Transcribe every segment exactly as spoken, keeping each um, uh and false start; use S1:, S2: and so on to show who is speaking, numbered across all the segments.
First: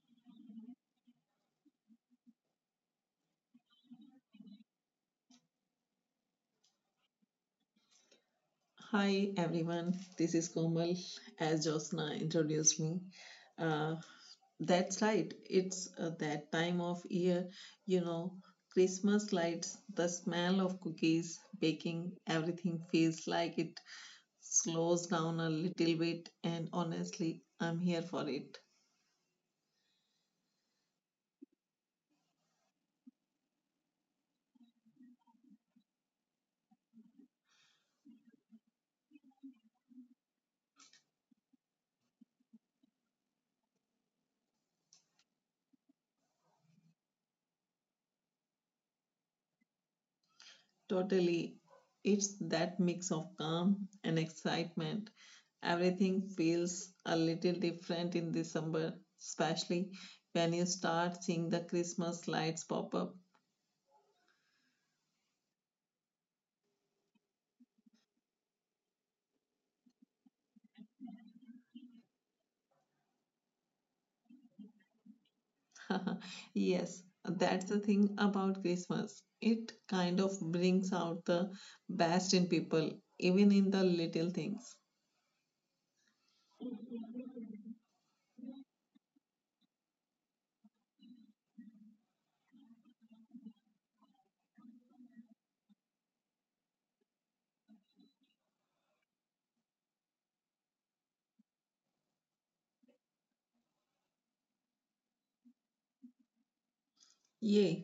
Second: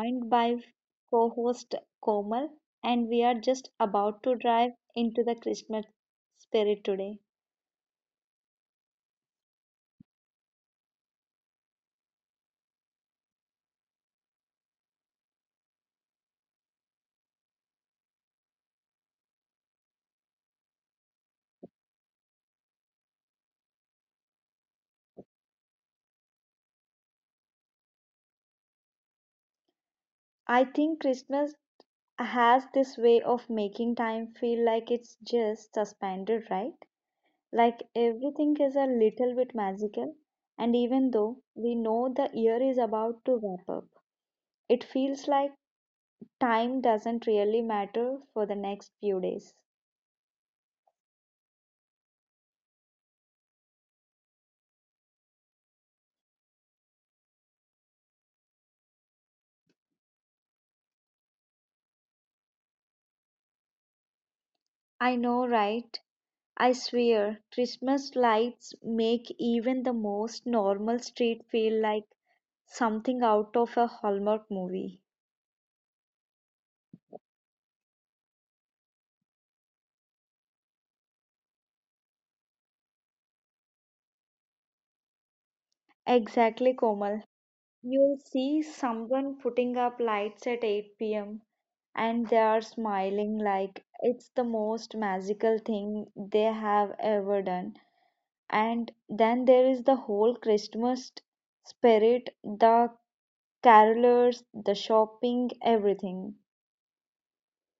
S1: joined by co host Komal, and we are just about to drive into the Christmas spirit today.
S2: Hi everyone, this is Komal. As Josna introduced me, uh, that's right. It's uh, that time of year, you know, Christmas lights, the smell of cookies, baking, everything feels like it slows down a little bit. And honestly, I'm here for it.
S1: I think Christmas has this way of making time feel like it's just suspended, right? Like everything is a little bit magical, and even though we know the year is about to wrap up, it feels like time doesn't really matter for the next few days.
S2: Totally. It's that mix of calm and excitement. Everything feels a little different in December, especially when you start seeing the Christmas lights pop up.
S1: I know, right? I swear, Christmas lights make even the most normal street feel like something out of a Hallmark movie.
S2: Yes, that's the thing about Christmas. It kind of brings out the best in people, even in the little things.
S1: Exactly, Komal. You'll see someone putting up lights at eight p m and they are smiling like it's the most magical thing they have ever done. And then there is the whole Christmas spirit, the carolers, the shopping, everything.
S2: Yeah,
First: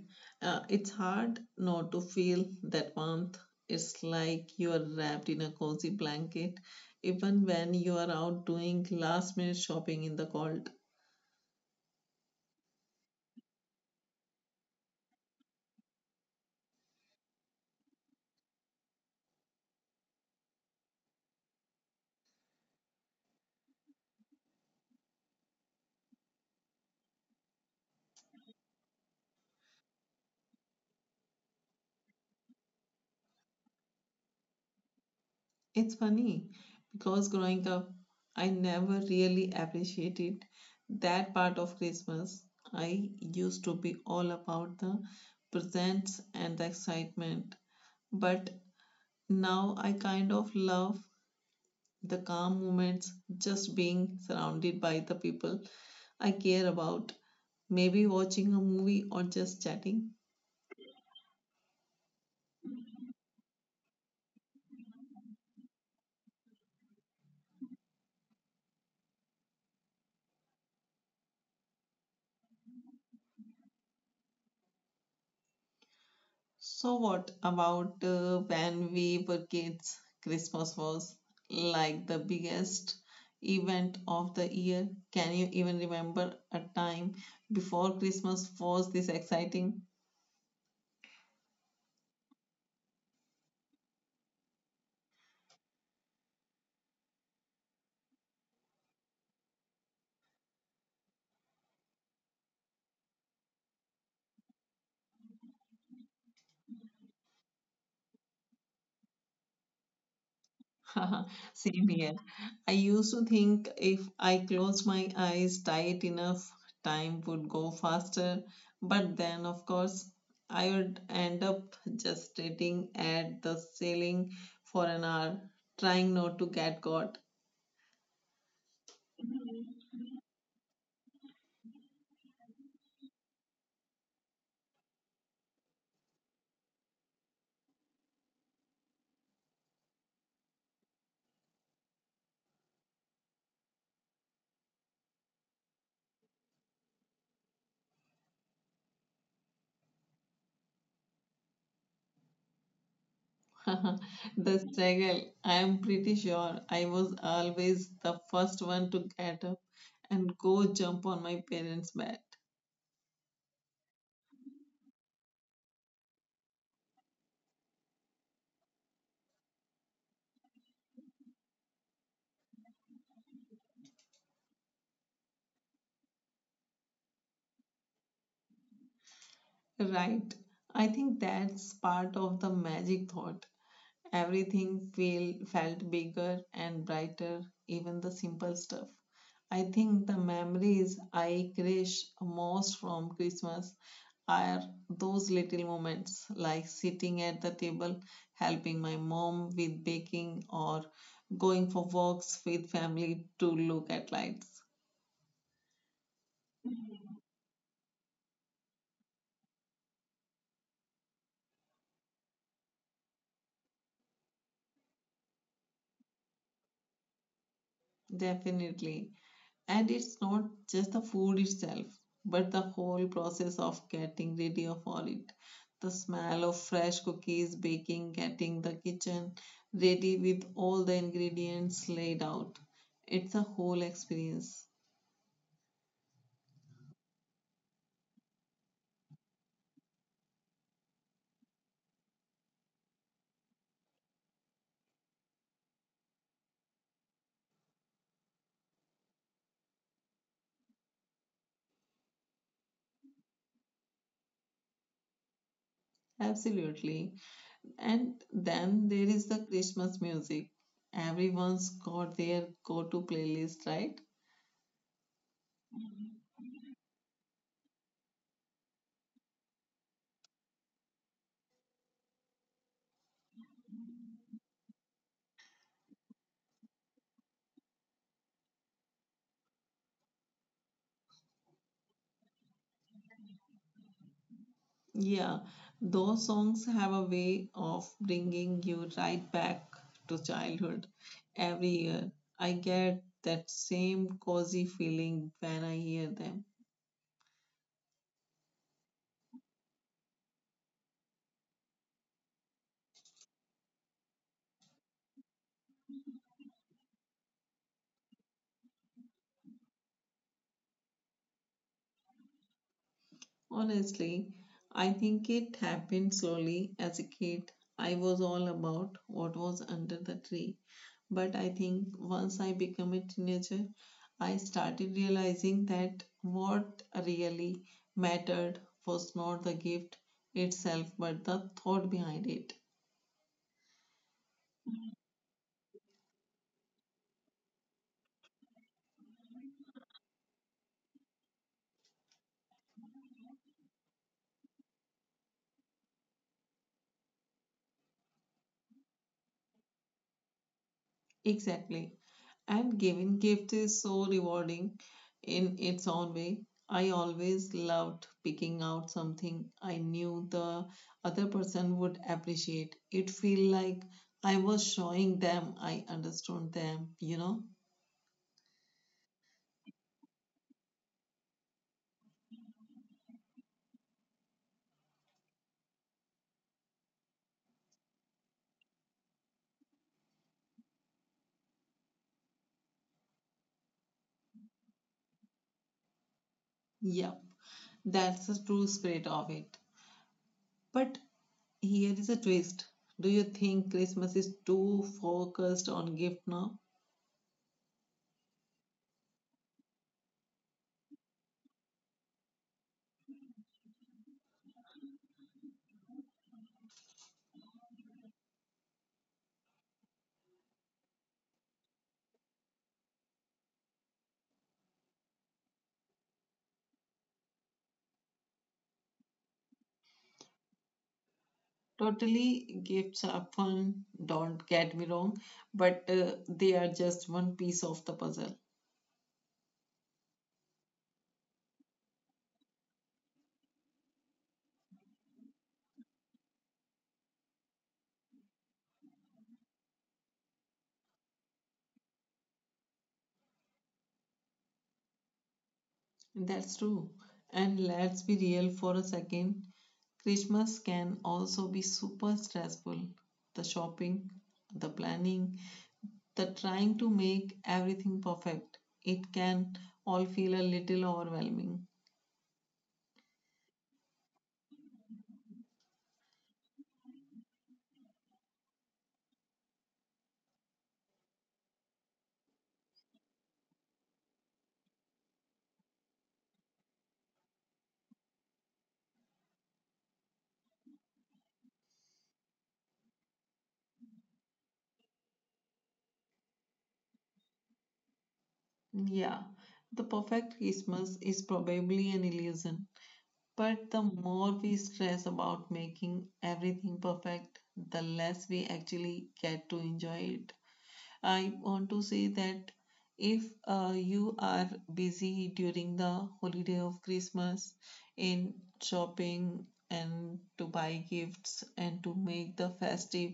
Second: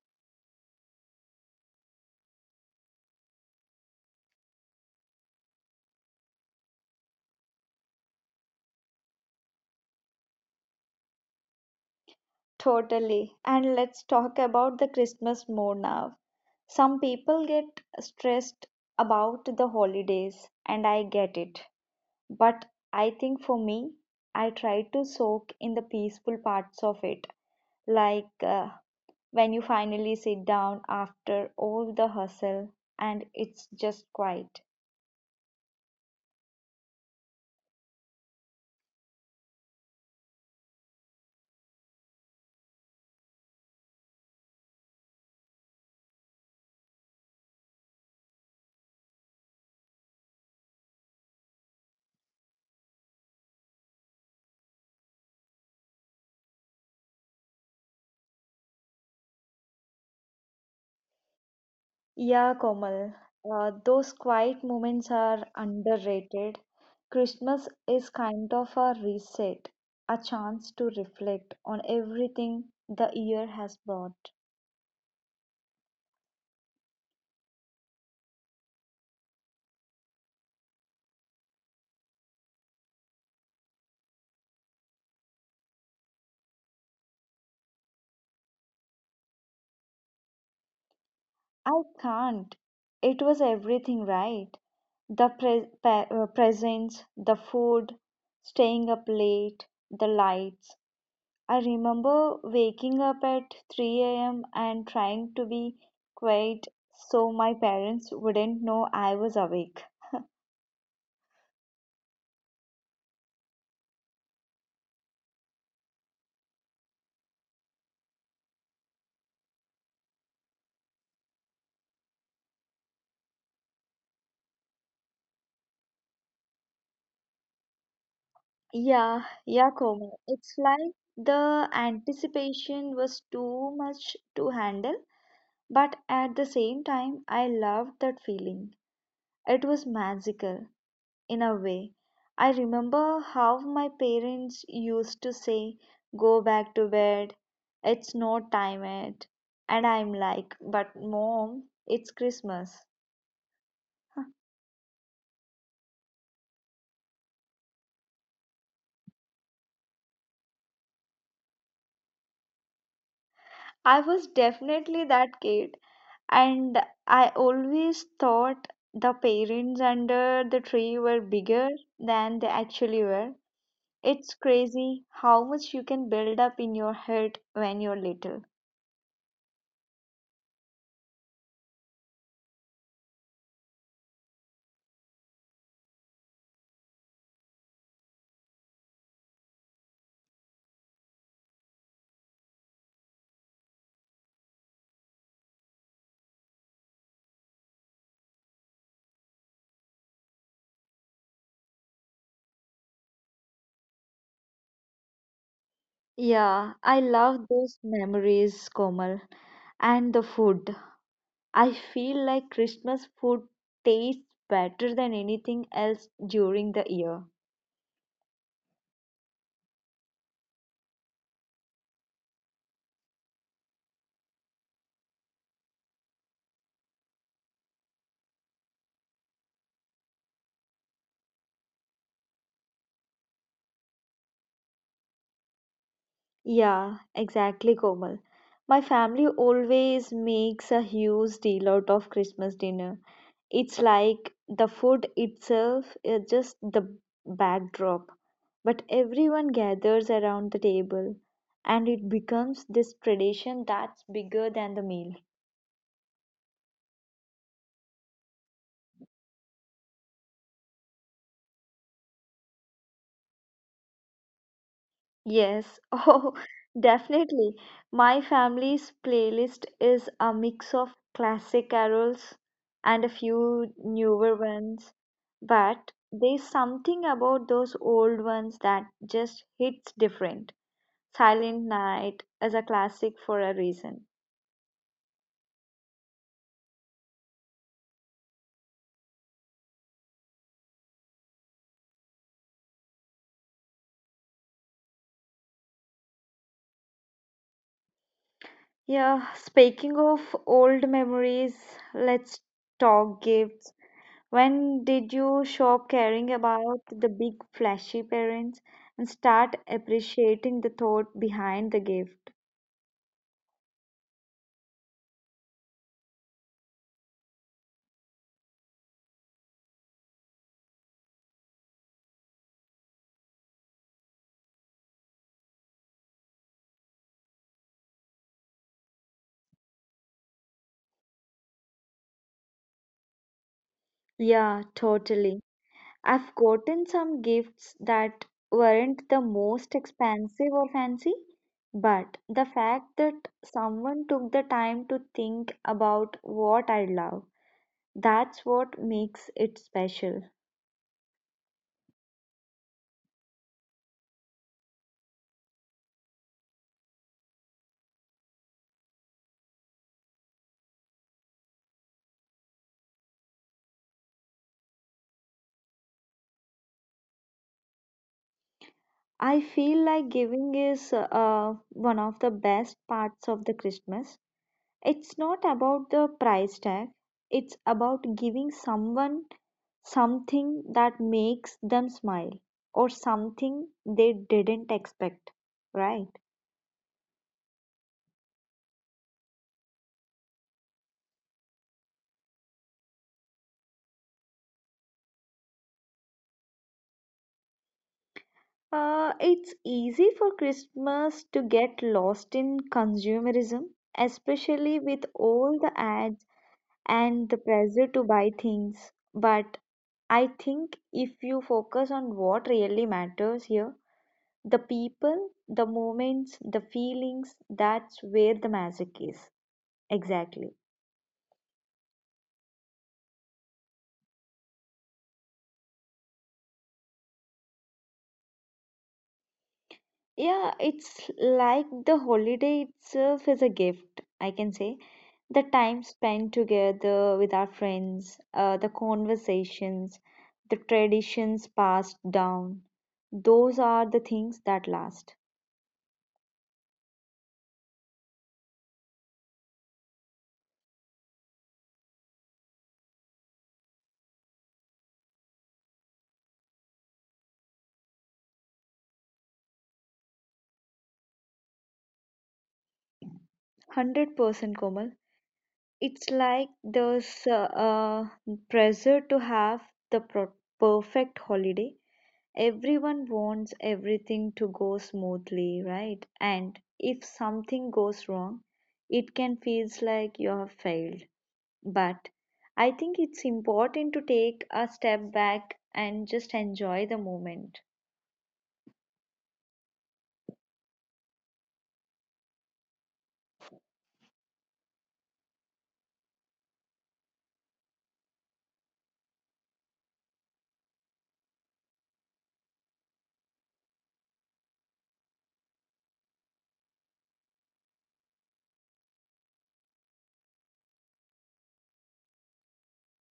S2: uh, it's hard not to feel that warmth. It's like you are wrapped in a cozy blanket, even when you are out doing last minute shopping in the cold.
S1: Totally. And let's talk about the Christmas more now. Some people get stressed about the holidays, and I get it. But I think for me, I try to soak in the peaceful parts of it. Like uh, when you finally sit down after all the hustle and it's just quiet.
S2: It's funny because growing up, I never really appreciated that part of Christmas. I used to be all about the presents and the excitement, but now I kind of love the calm moments, just being surrounded by the people I care about, maybe watching a movie or just chatting.
S1: Yeah, Komal, uh, those quiet moments are underrated. Christmas is kind of a reset, a chance to reflect on everything the year has brought.
S2: So, what about uh, when we were kids? Christmas was like the biggest event of the year. Can you even remember a time before Christmas was this exciting?
S1: I can't. It was everything, right? The pre pa- uh, presents, the food, staying up late, the lights. I remember waking up at three a m and trying to be quiet so my parents wouldn't know I was awake.
S2: Same here. I used to think if I closed my eyes tight enough, time would go faster. But then, of course, I would end up just sitting at the ceiling for an hour, trying not to get caught.
S1: Yeah, yeah, Koma. It's like the anticipation was too much to handle, but at the same time, I loved that feeling. It was magical in a way. I remember how my parents used to say, "Go back to bed, it's not time yet." And I'm like, "But mom, it's Christmas."
S2: The struggle. I am pretty sure I was always the first one to get up and go jump on my parents' bed.
S1: I was definitely that kid, and I always thought the parents under the tree were bigger than they actually were. It's crazy how much you can build up in your head when you're little.
S2: Right. I think that's part of the magic thought. Everything feel, felt bigger and brighter, even the simple stuff. I think the memories I cherish most from Christmas are those little moments, like sitting at the table, helping my mom with baking, or going for walks with family to look at lights.
S1: Yeah, I love those memories, Komal. And the food. I feel like Christmas food tastes better than anything else during the year.
S2: Definitely. And it's not just the food itself, but the whole process of getting ready of all it. The smell of fresh cookies baking, getting the kitchen ready with all the ingredients laid out. It's a whole experience.
S1: Yeah, exactly, Komal. My family always makes a huge deal out of Christmas dinner. It's like the food itself is just the backdrop, but everyone gathers around the table and it becomes this tradition that's bigger than the meal.
S2: Absolutely. And then there is the Christmas music. Everyone's got their go to playlist, right?
S1: Yes, oh, definitely. My family's playlist is a mix of classic carols and a few newer ones, but there's something about those old ones that just hits different. Silent Night is a classic for a reason.
S2: Yeah, those songs have a way of bringing you right back to childhood every year. I get that same cozy feeling when I hear them.
S1: Yeah, speaking of old memories, let's talk gifts. When did you stop caring about the big flashy parents and start appreciating the thought behind the gift?
S2: Honestly, I think it happened slowly. As a kid, I was all about what was under the tree. But I think once I became a teenager, I started realizing that what really mattered was not the gift itself, but the thought behind it.
S1: Yeah, totally. I've gotten some gifts that weren't the most expensive or fancy, but the fact that someone took the time to think about what I love, that's what makes it special.
S2: Exactly. And giving gift is so rewarding in its own way. I always loved picking out something I knew the other person would appreciate. It feel like I was showing them I understood them, you know?
S1: I feel like giving is uh, one of the best parts of the Christmas. It's not about the price tag, it's about giving someone something that makes them smile or something they didn't expect, right?
S2: Yep. That's the true spirit of it. But here is a twist. Do you think Christmas is too focused on gift now?
S1: Uh, it's easy for Christmas to get lost in consumerism, especially with all the ads and the pressure to buy things. But I think if you focus on what really matters here, the people, the moments, the feelings, that's where the magic is. Exactly.
S2: Totally, gifts are fun, don't get me wrong, but uh, they are just one piece of the puzzle.
S1: Yeah, it's like the holiday itself is a gift, I can say. The time spent together with our friends, uh, the conversations, the traditions passed down, those are the things that last.
S2: That's true. And let's be real for a second. Christmas can also be super stressful. The shopping, the planning, the trying to make everything perfect. It can all feel a little overwhelming.
S1: one hundred percent Komal. It's like there's uh, uh, pressure to have the pro perfect holiday. Everyone wants everything to go smoothly, right? And if something goes wrong, it can feel like you have failed. But I think it's important to take a step back and just enjoy the moment.
S2: Yeah, the perfect Christmas is probably an illusion. But the more we stress about making everything perfect, the less we actually get to enjoy it. I want to say that if uh, you are busy during the holiday of Christmas in shopping and to buy gifts and to make the festive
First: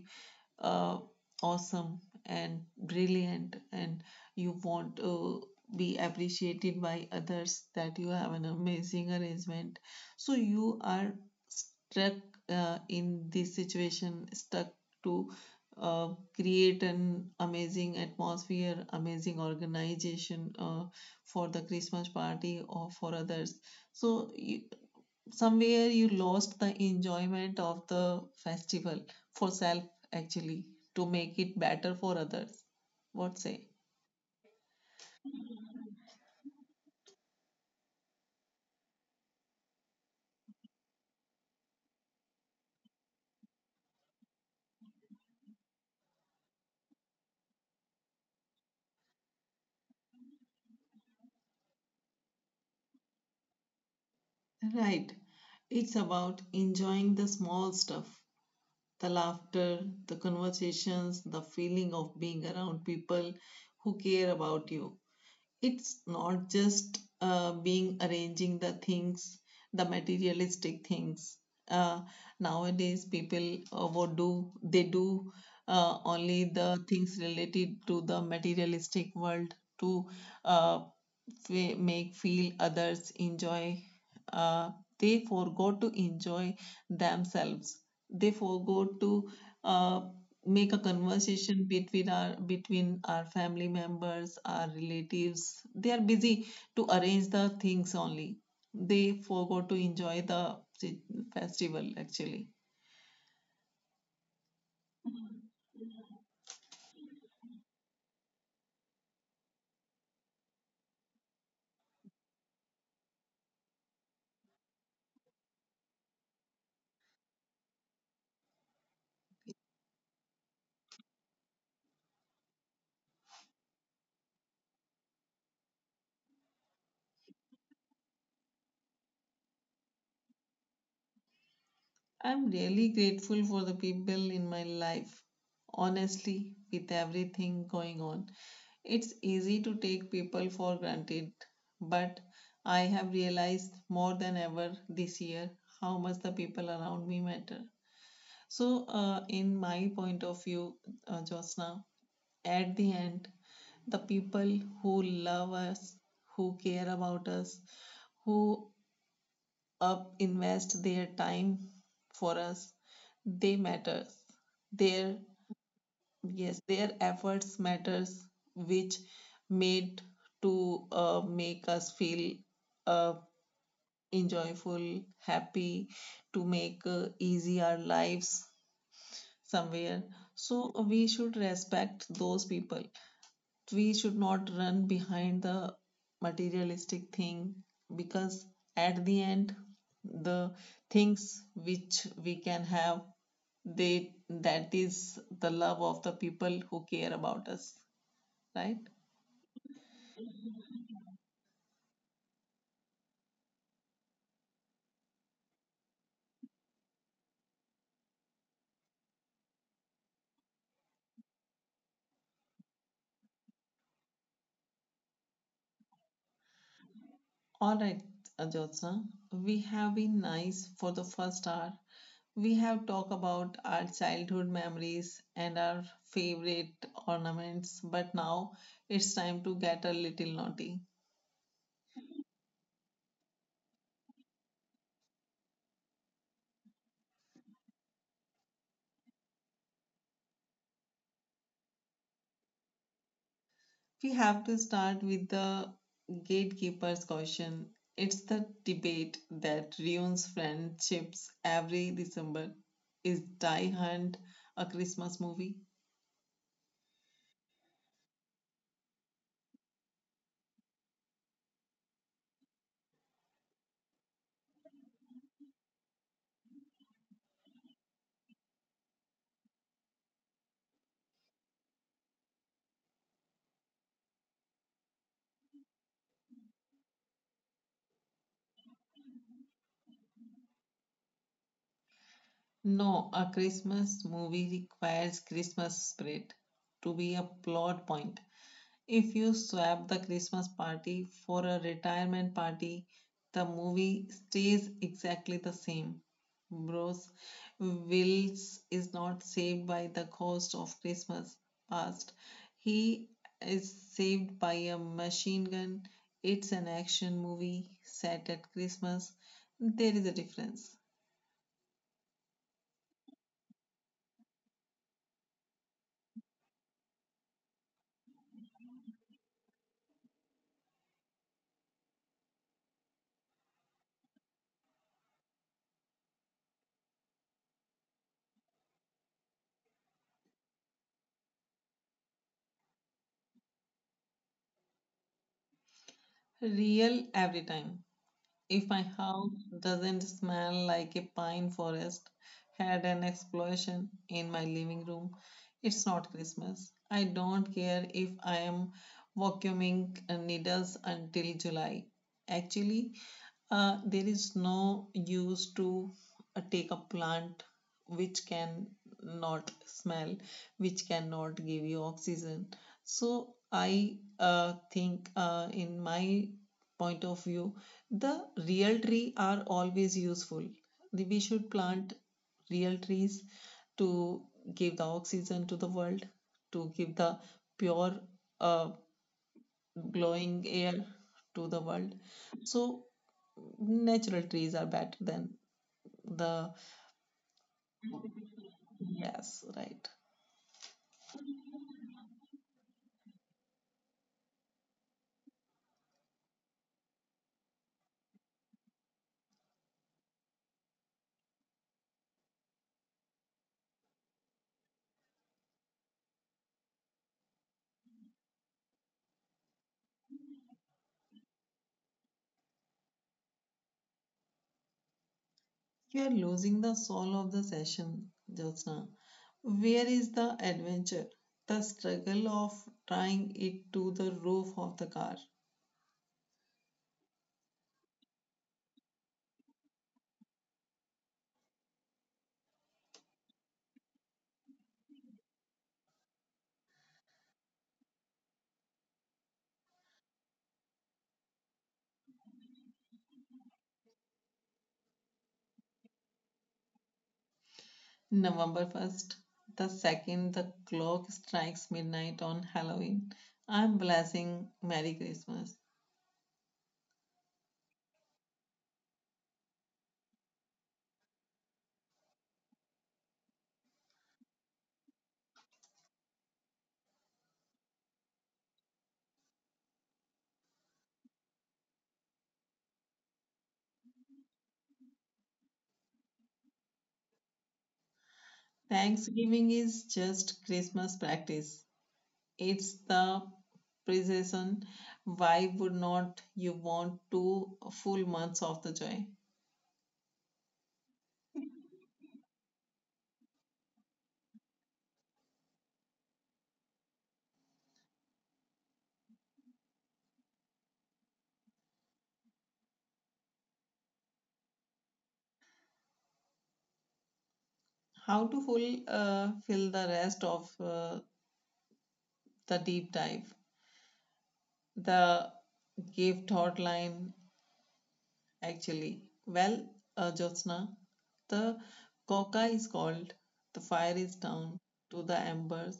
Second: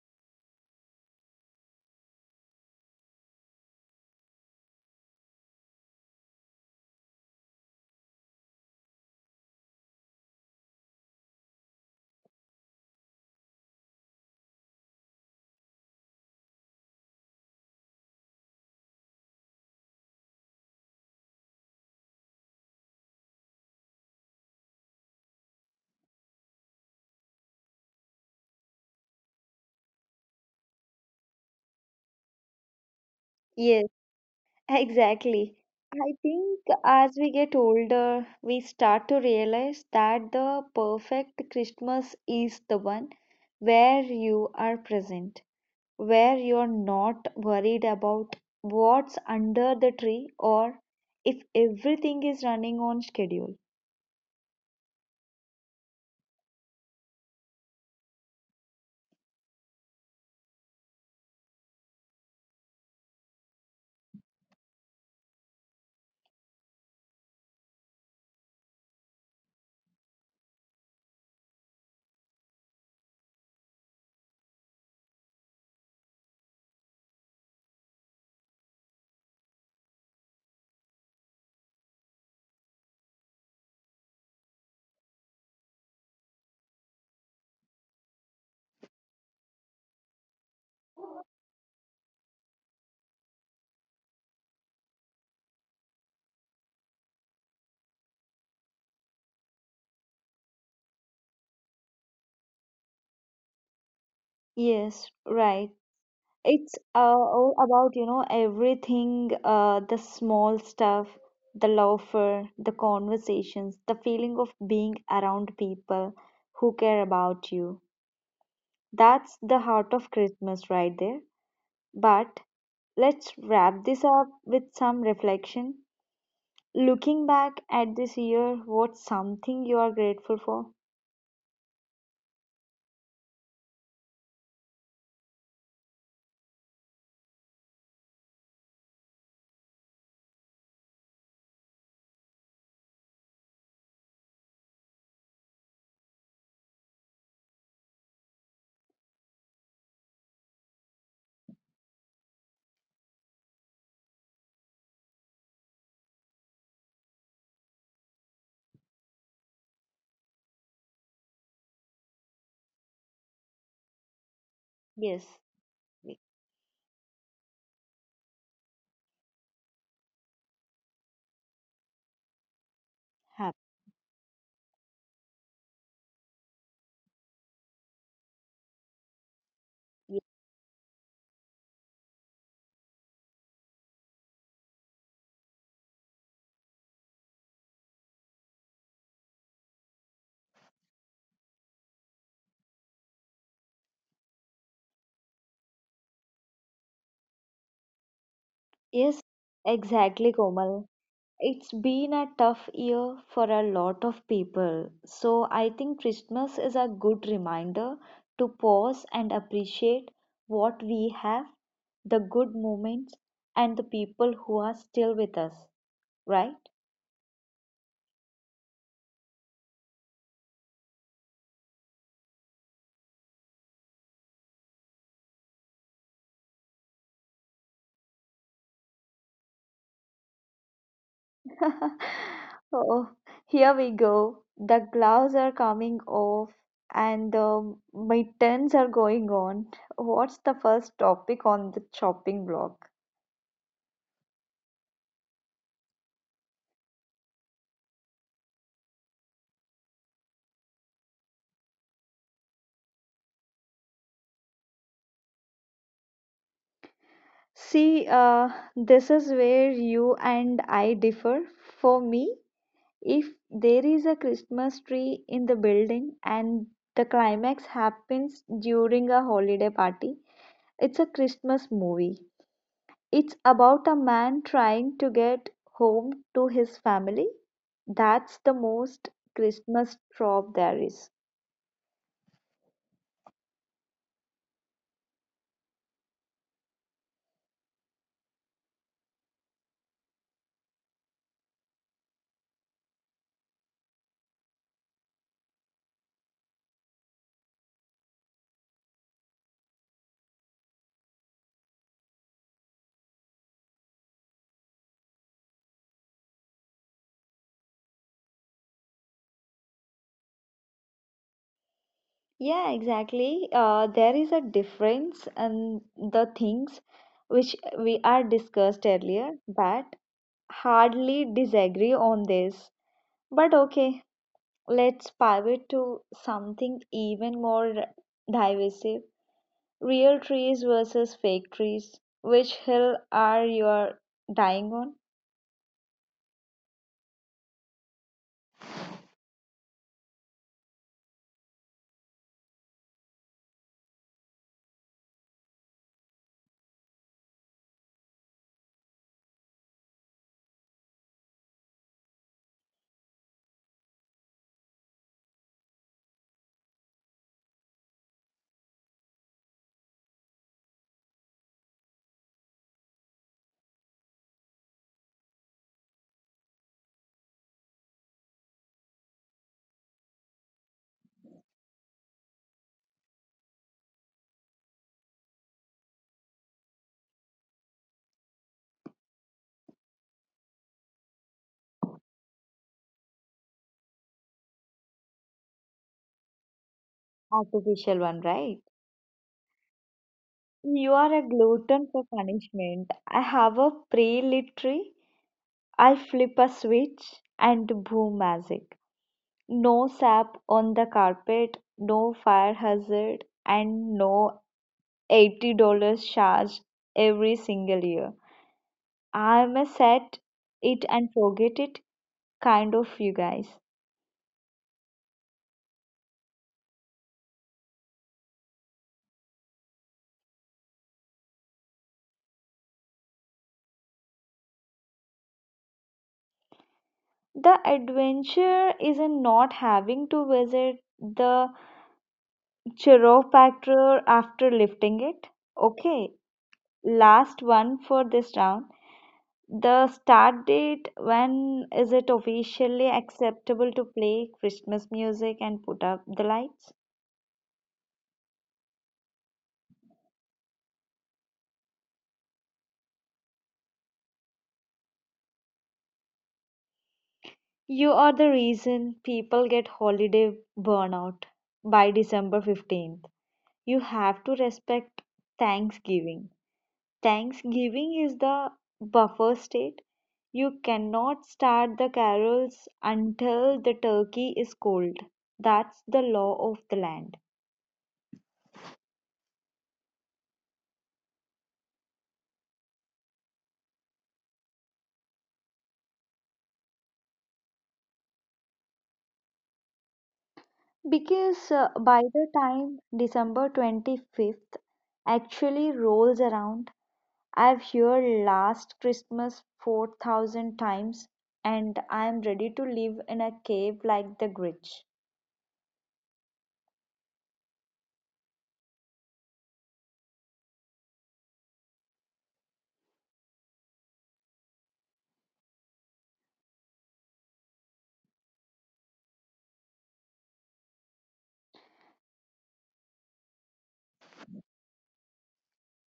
S2: uh, awesome and brilliant, and you want to be appreciated by others, that you have an amazing arrangement, so you are stuck uh, in this situation, stuck to uh, create an amazing atmosphere, amazing organization uh, for the Christmas party or for others. So, you, somewhere you lost the enjoyment of the festival for self, actually, to make it better for others. What say?
S1: Yes, exactly. I think as we get older, we start to realize that the perfect Christmas is the one where you are present, where you're not worried about what's under the tree or if everything is running on schedule.
S2: Right. It's about enjoying the small stuff. the laughter, the conversations, the feeling of being around people who care about you. It's not just uh, being arranging the things, the materialistic things. Uh, Nowadays, people uh, what do they do, uh, only the things related to the materialistic world, to uh, fe- make feel others enjoy, uh, they forgot to enjoy themselves. They forgot to uh, make a conversation between our between our family members, our relatives. They are busy to arrange the things only. They forgot to enjoy the si- festival actually.
S1: Yes, right. It's uh, all about, you know, everything, uh, the small stuff, the laughter, the conversations, the feeling of being around people who care about you. That's the heart of Christmas right there. But let's wrap this up with some reflection. Looking back at this year, what's something you are grateful for?
S2: I'm really grateful for the people in my life. Honestly, with everything going on, it's easy to take people for granted, but I have realized more than ever this year how much the people around me matter. So, uh, in my point of view, uh, Josna, at the end, the people who love us, who care about us, who up invest their time for us, they matters, their,
S1: Yes, we
S2: yes, their efforts matters, which made to uh, make us feel uh,
S1: have.
S2: enjoyful happy, to make uh, easy our lives somewhere.
S1: Yes,
S2: So we should respect those people. We should not run behind the materialistic thing, because at the end, the things which we can have, they, that is the love of the people who care about us, right?
S1: yes, exactly, Komal. It's been a tough year for a lot of people. So I think Christmas is a good reminder to pause and appreciate what we have, the good moments, and the people who are still with us, right?
S2: All right, ajotsa, we have been nice for the first hour. We have talked about our childhood memories and our favorite ornaments, but now it's time to get a little naughty.
S1: Oh, here we go. The gloves are coming off and the mittens are going on. What's the first topic on the chopping block?
S2: We have to start with the gatekeeper's caution. It's the debate that ruins friendships every December. Is Die Hard a Christmas movie?
S1: See, uh, this is where you and I differ. For me, if there is a Christmas tree in the building and the climax happens during a holiday party, it's a Christmas movie. It's about a man trying to get home to his family. That's the most Christmas trope there is.
S2: No, a Christmas movie requires Christmas spirit to be a plot point. If you swap the Christmas party for a retirement party, the movie stays exactly the same. Bros, Wills is not saved by the cost of Christmas past. He is saved by a machine gun. It's an action movie set at Christmas. There is a difference.
S1: Yeah, exactly. Uh, there is a difference in the things which we are discussed earlier, but hardly disagree on this. But okay, let's pivot to something even more divisive. Real trees versus fake trees. Which hill are you dying on?
S2: Real every time. If my house doesn't smell like a pine forest had an explosion in my living room, it's not Christmas. I don't care if I am vacuuming uh, needles until July. Actually, uh, there is no use to uh, take a plant which can not smell, which cannot give you oxygen. So I uh, think, uh, in my point of view, the real tree are always useful. We should plant real trees to give the oxygen to the world, to give the pure, uh, glowing air to the world. So natural trees are better than the,
S1: Artificial one, right?
S2: yes, right.
S1: You are a glutton for punishment. I have a pre-lit tree. I flip a switch and boom, magic. No sap on the carpet, no fire hazard, and no eighty dollars charge every single year. I'm a set it and forget it kind of you guys.
S2: You are losing the soul of the session, Jyotsna. Where is the adventure? The struggle of trying it to the roof of the car.
S1: The adventure is in not having to visit the chiropractor after lifting it. Okay, last one for this round. The start date, when is it officially acceptable to play Christmas music and put up the lights?
S2: November first, the second the clock strikes midnight on Halloween, I'm blessing Merry Christmas.
S1: You are the reason people get holiday burnout by December fifteenth. You have to respect Thanksgiving. Thanksgiving is the buffer state. You cannot start the carols until the turkey is cold. That's the law of the land.
S2: Thanksgiving is just Christmas practice. It's the precision. Why would not you want two full months of the joy?
S1: Because uh, by the time December twenty-fifth actually rolls around, I've heard last Christmas four thousand times and I'm ready to live in a cave like the Grinch.
S2: How to full uh, fill the rest of uh, the deep dive, the gift hotline actually. Well, uh, Jyotsna, the coca is called, the fire is down to the embers,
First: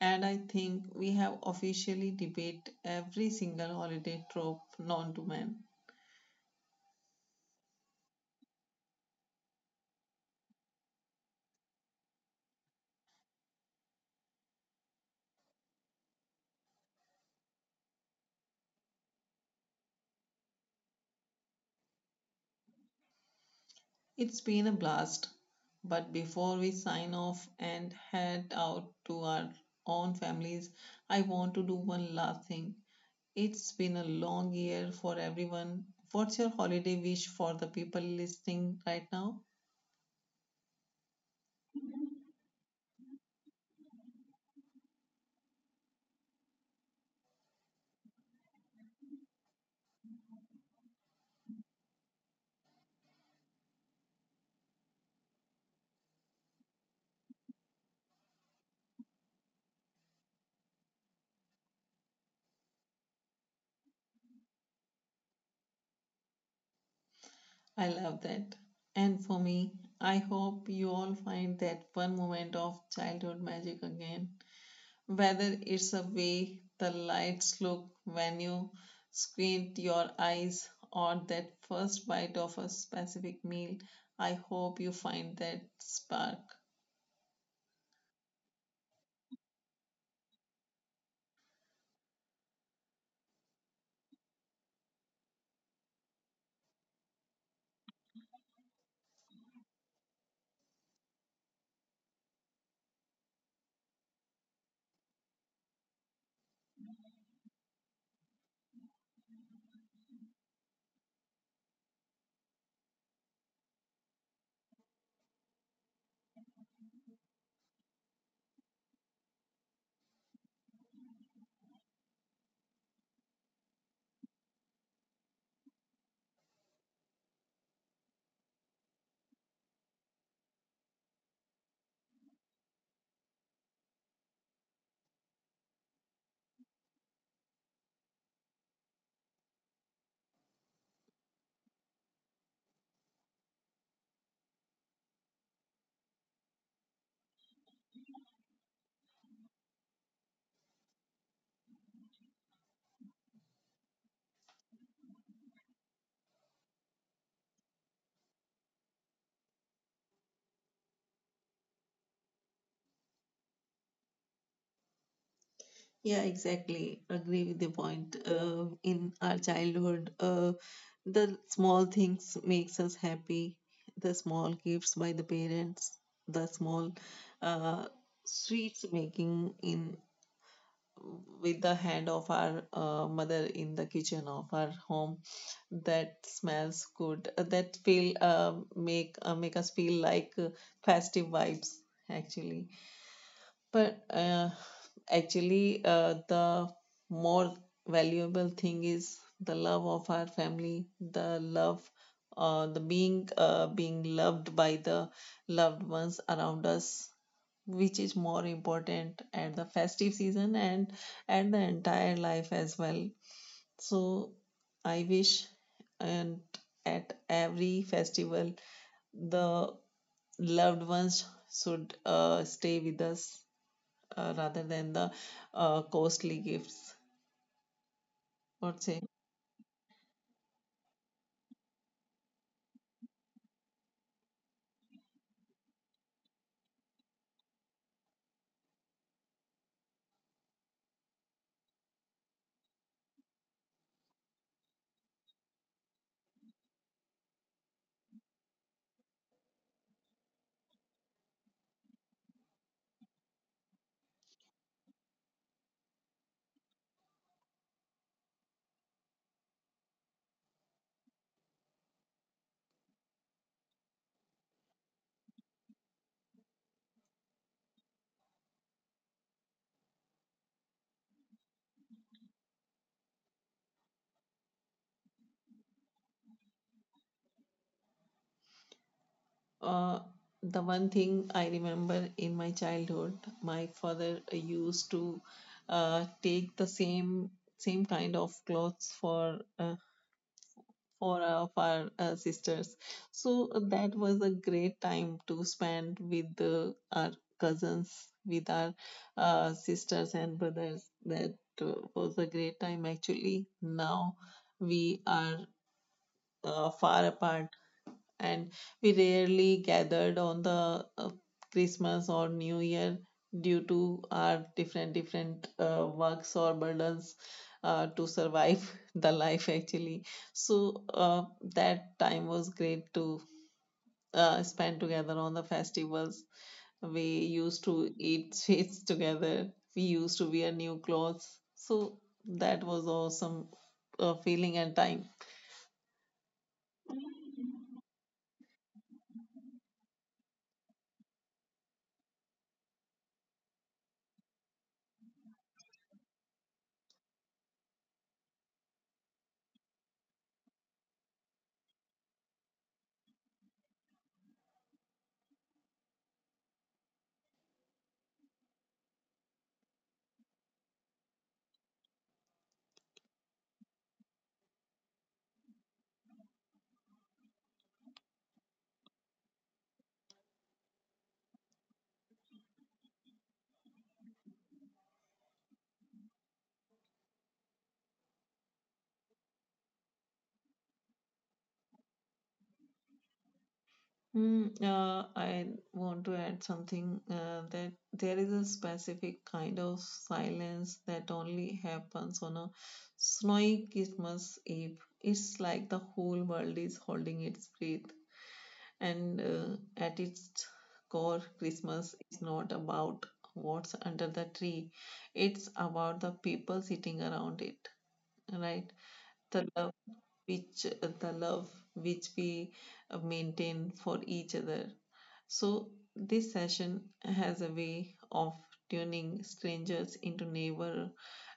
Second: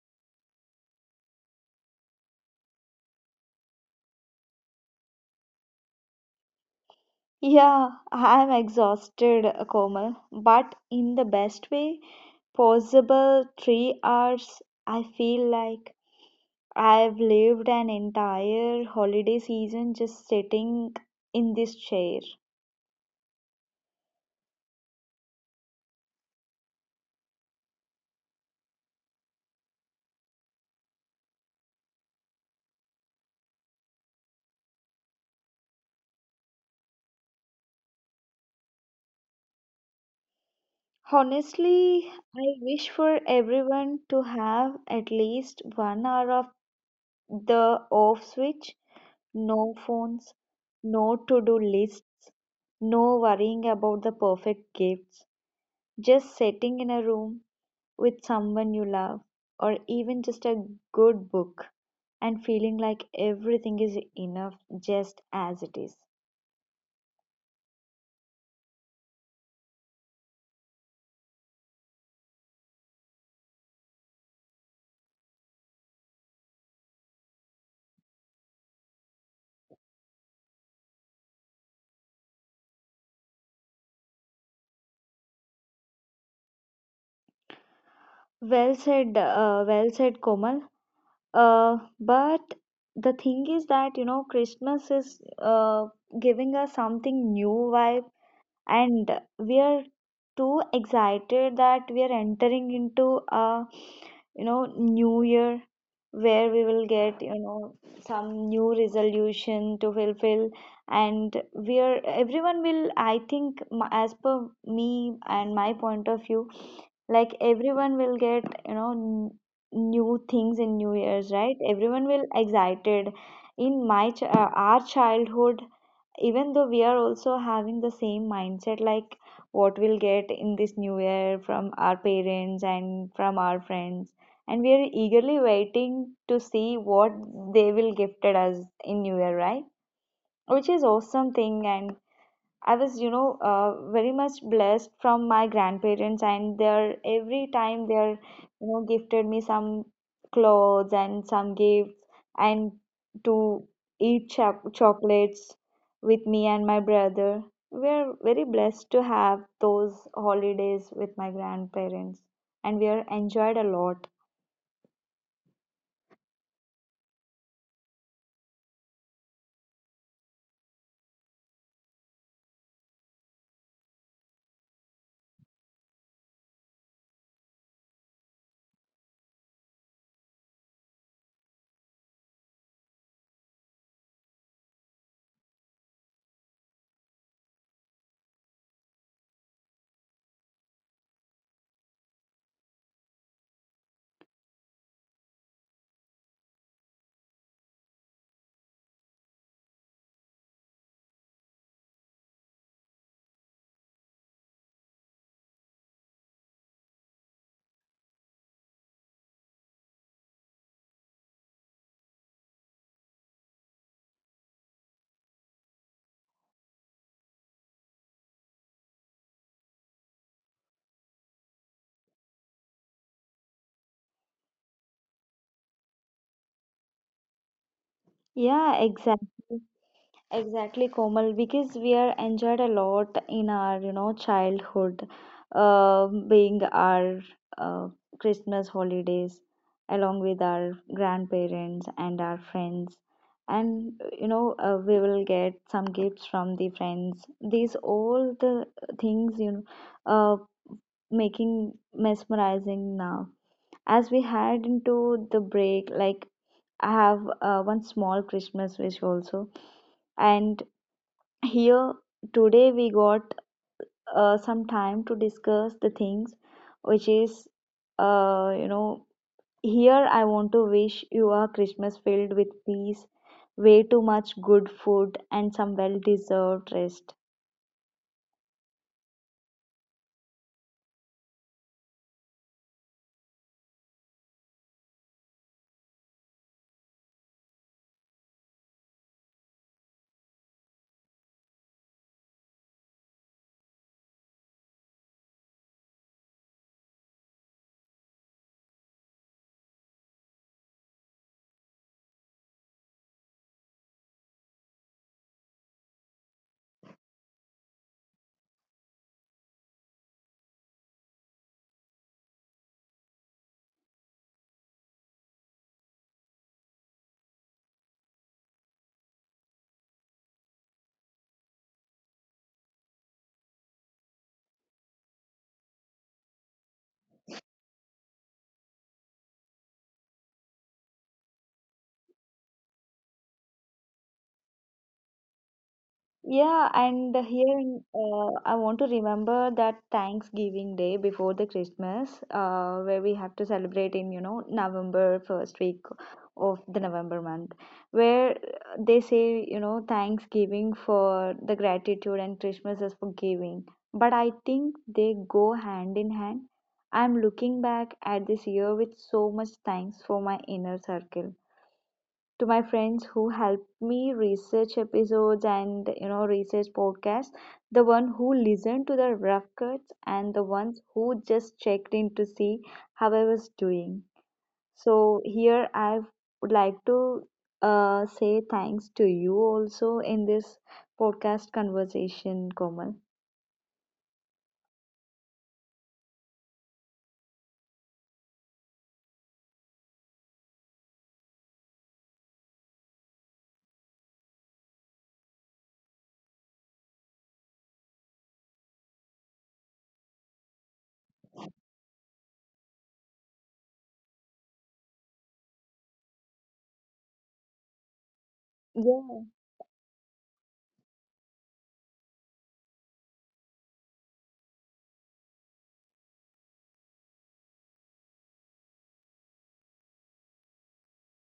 S2: and I think we have officially debate every single holiday trope known to man.
S1: Yeah, I'm exhausted, Komal, but in the best way possible. Three hours, I feel like I've lived an entire holiday season just sitting in this chair.
S2: It's been a blast. But before we sign off and head out to our own families, I want to do one last thing. It's been a long year for everyone. What's your holiday wish for the people listening right now?
S1: Honestly, I wish for everyone to have at least one hour of the off switch. No phones, no to do lists, no worrying about the perfect gifts. Just sitting in a room with someone you love, or even just a good book, and feeling like everything is enough just as it is.
S2: I love that. And for me, I hope you all find that one moment of childhood magic again, whether it's a way the lights look when you squint your eyes or that first bite of a specific meal. I hope you find that spark.
S1: Well said, uh, well said, Komal. Uh, but the thing is that, you know, Christmas is uh, giving us something new vibe, and we are too excited that we are entering into a, you know, new year where we will get, you know some new resolution to fulfill, and where everyone will, i think m- as per me and my point of view, like everyone will get, you know n- new things in new years, right? Everyone will excited. In my ch- uh, our childhood, even though we are also having the same mindset, like what we'll get in this new year from our parents and from our friends, and we are eagerly waiting to see what they will gifted us in new year, right? Which is awesome thing. And I was, you know, uh, very much blessed from my grandparents, and their every time they're, you know, gifted me some clothes and some gifts, and to eat cho- chocolates with me and my brother. We're very blessed to have those holidays with my grandparents, and we are enjoyed a lot.
S2: Yeah, exactly. Agree with the point. Uh, in our childhood, uh, the small things makes us happy. The small gifts by the parents, the small uh, sweets making in with the hand of our uh, mother in the kitchen of our home, that smells good, uh, that feel, uh, make uh, make us feel like uh, festive vibes actually. But uh, actually, uh, the more valuable thing is the love of our family, the love, uh, the being, uh, being loved by the loved ones around us, which is more important at the festive season and at the entire life as well. So I wish, and at every festival, the loved ones should uh, stay with us uh, rather than the uh, costly gifts. What
S1: Yeah,
S2: say?
S1: exactly. Exactly, Komal, because we are enjoyed a lot in our, you know, childhood, uh, being our uh, Christmas holidays along with our grandparents and our friends. And, you know, uh, we will get some gifts from the friends. These all the things, you know, uh, making mesmerizing now. As we head into the break, like I have uh, one small Christmas wish also, and here today we got uh, some time to discuss the things which is, uh, you know, here I want to wish you a Christmas filled with peace, way too much good food, and some well deserved rest.
S2: Uh, the one thing I remember in my childhood, my father used to uh, take the same same kind of clothes for uh, for our, for our uh, sisters. So that was a great time to spend with the, our cousins, with our uh, sisters and brothers. That uh, was a great time actually. Now we are uh, far apart, and we rarely gathered on the uh, Christmas or New Year due to our different different uh, works or burdens uh, to survive the life actually. So uh, that time was great to uh, spend together on the festivals. We used to eat sweets together. We used to wear new clothes. So that was awesome uh, feeling and time.
S1: Yeah, and here in, uh, I want to remember that Thanksgiving Day before the Christmas, uh, where we have to celebrate in, you know, November first week of the November month, where uh, they say, you know, Thanksgiving for the gratitude and Christmas is for giving. But I think they go hand in hand. I'm looking back at this year with so much thanks for my inner circle, to my friends who help me research episodes and, you know, research podcasts, the one who listened to the rough cuts and the ones who just checked in to see how I was doing. So here I would like to uh, say thanks to you also in this podcast conversation, Komal.
S2: Mm. uh, I want to add something, uh, that there is a specific kind of silence that only happens on a snowy Christmas Eve. It's like the whole world is holding its breath. And uh, at its core, Christmas is not about what's under the tree, it's about the people sitting around it, right?
S1: Yeah,
S2: The love which the love which we maintain for each other. So, this session has a way of turning strangers into neighbor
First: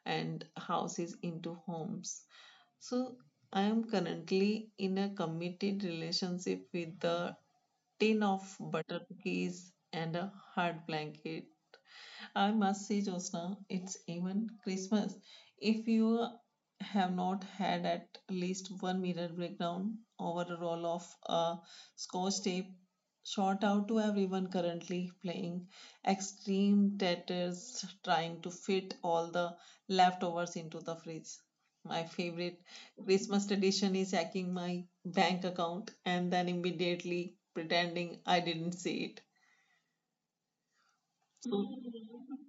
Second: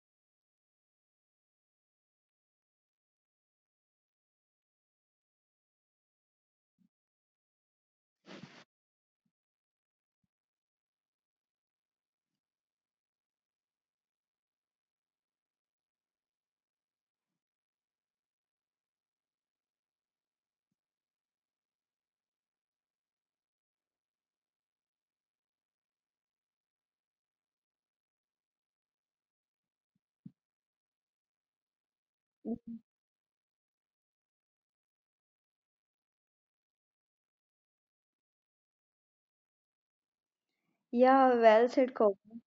S2: and houses into homes. So, I am currently in a committed relationship with a tin of butter cookies and a hard blanket. I must say, Josna, it's even Christmas. If you have not had at least one mirror breakdown over a roll of uh, scotch tape, shout out to everyone currently playing extreme tatters, trying to fit all the leftovers into the fridge. My favorite Christmas tradition is hacking my bank account and then immediately pretending I didn't see it.
S1: yeah, well said, Komal.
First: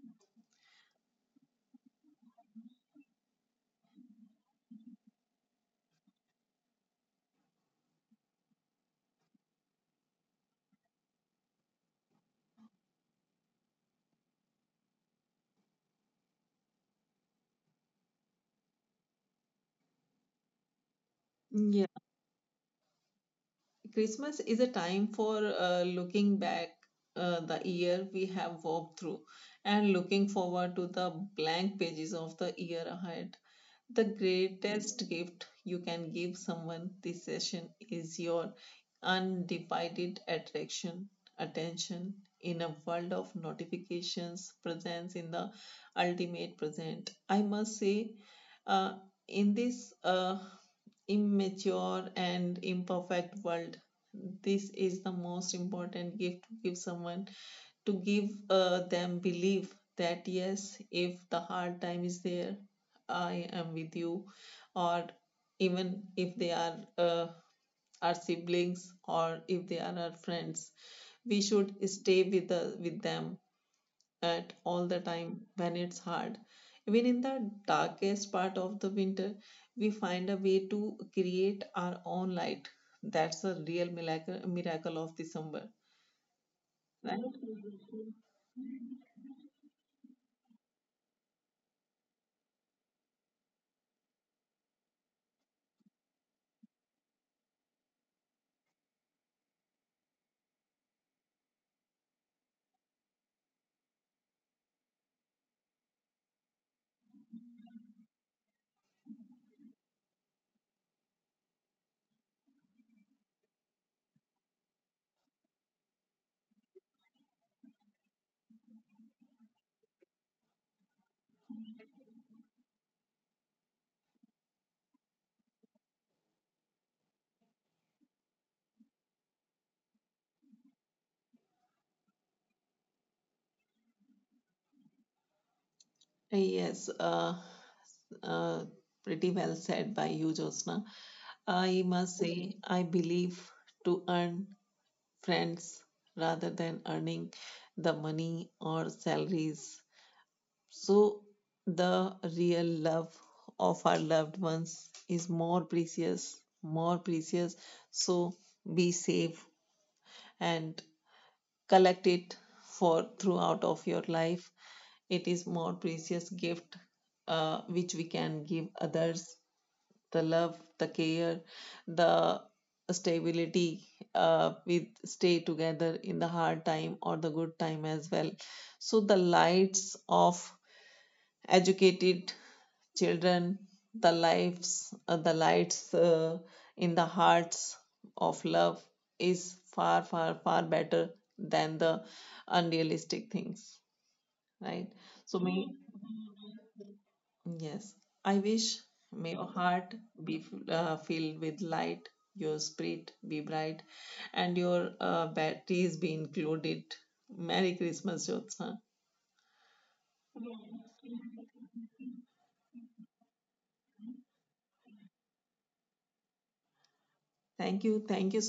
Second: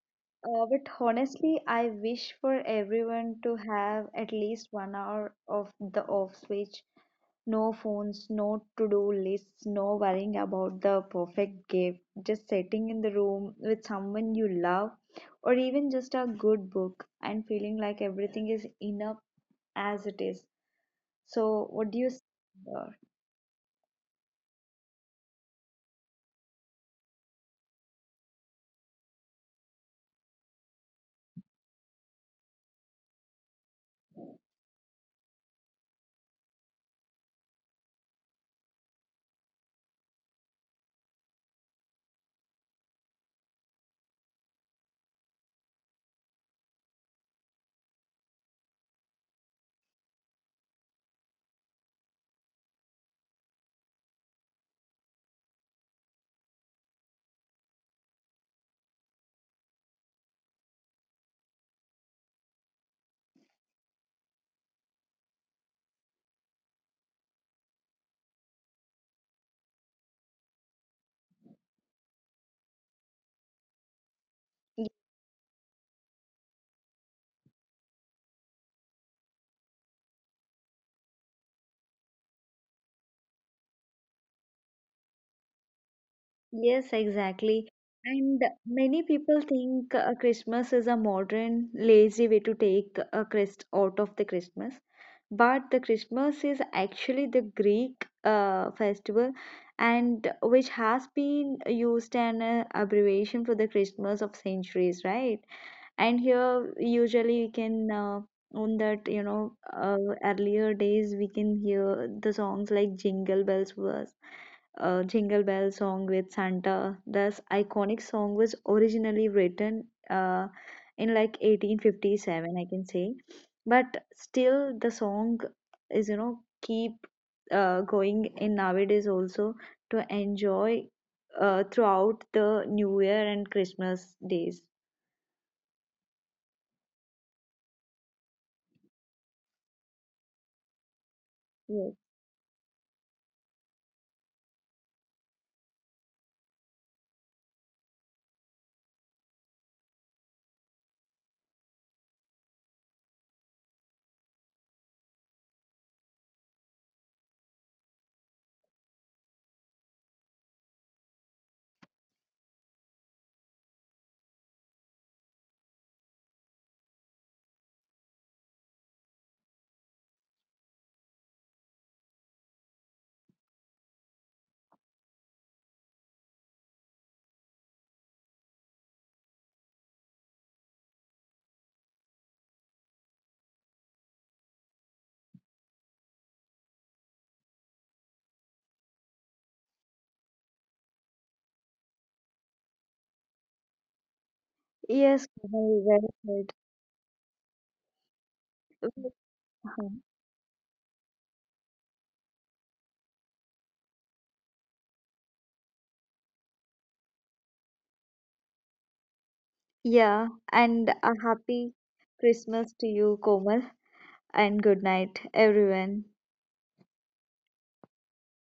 S1: Uh, but honestly, I wish for everyone to have at least one hour of the off switch. No phones, no to-do lists, no worrying about the perfect gift. Just sitting in the room with someone you love, or even just a good book, and feeling like everything is enough as it is. So,
S2: Yeah.
S1: what do you say there?
S2: Christmas is a time for uh, looking back, uh, the year we have walked through, and looking forward to the blank pages of the year ahead. The greatest gift you can give someone this session is your undivided attraction, attention, in a world of notifications, presence in the ultimate present. I must say, uh, in this. Uh, immature and imperfect world, this is the most important gift to give someone, to give uh, them belief that yes, if the hard time is there, I am with you, or even if they are uh, our siblings or if they are our friends, we should stay with the, with them at all the time when it's hard. Even in the darkest part of the winter, we find a way to create our own light. That's a real miracle, miracle of December,
S1: Yes,
S2: right?
S1: exactly. And many people think uh, Christmas is a modern, lazy way to take a Christ out of the Christmas. But the Christmas is actually the Greek uh, festival, and which has been used an uh, abbreviation for the Christmas of centuries, right? And here, usually, we can, uh, on that, you know, uh, earlier days we can hear the songs like Jingle Bells was uh, Jingle Bell song with Santa. This iconic song was originally written uh, in like eighteen fifty-seven, I can say, but still the song is, you know, keep uh, going in nowadays also to enjoy uh, throughout the New Year and Christmas days.
S2: Yes, uh, uh, pretty well said by you, Josna. I
S1: Yes,
S2: must say, I believe to earn friends rather than earning the money or salaries. So, the real love of our loved ones is more precious, more precious. So, be safe and collect it for throughout of your life. It is more precious gift uh, which we can give others. The love, the care, the stability. Uh, with stay together in the hard time or the good time as well. So the lights of educated children, the lives, uh, the lights uh, in the hearts of love, is far far far better than the unrealistic things, right?
S1: yes,
S2: So may,
S1: Komal, well
S2: yes, I wish,
S1: said.
S2: may your
S1: Uh-huh.
S2: heart be uh, filled with light, your spirit be bright, and your uh, batteries be included. Merry Christmas, Jyotsna.
S1: Yeah, and a happy Christmas to you, Komal, and good night, everyone.
S2: Thank you, thank you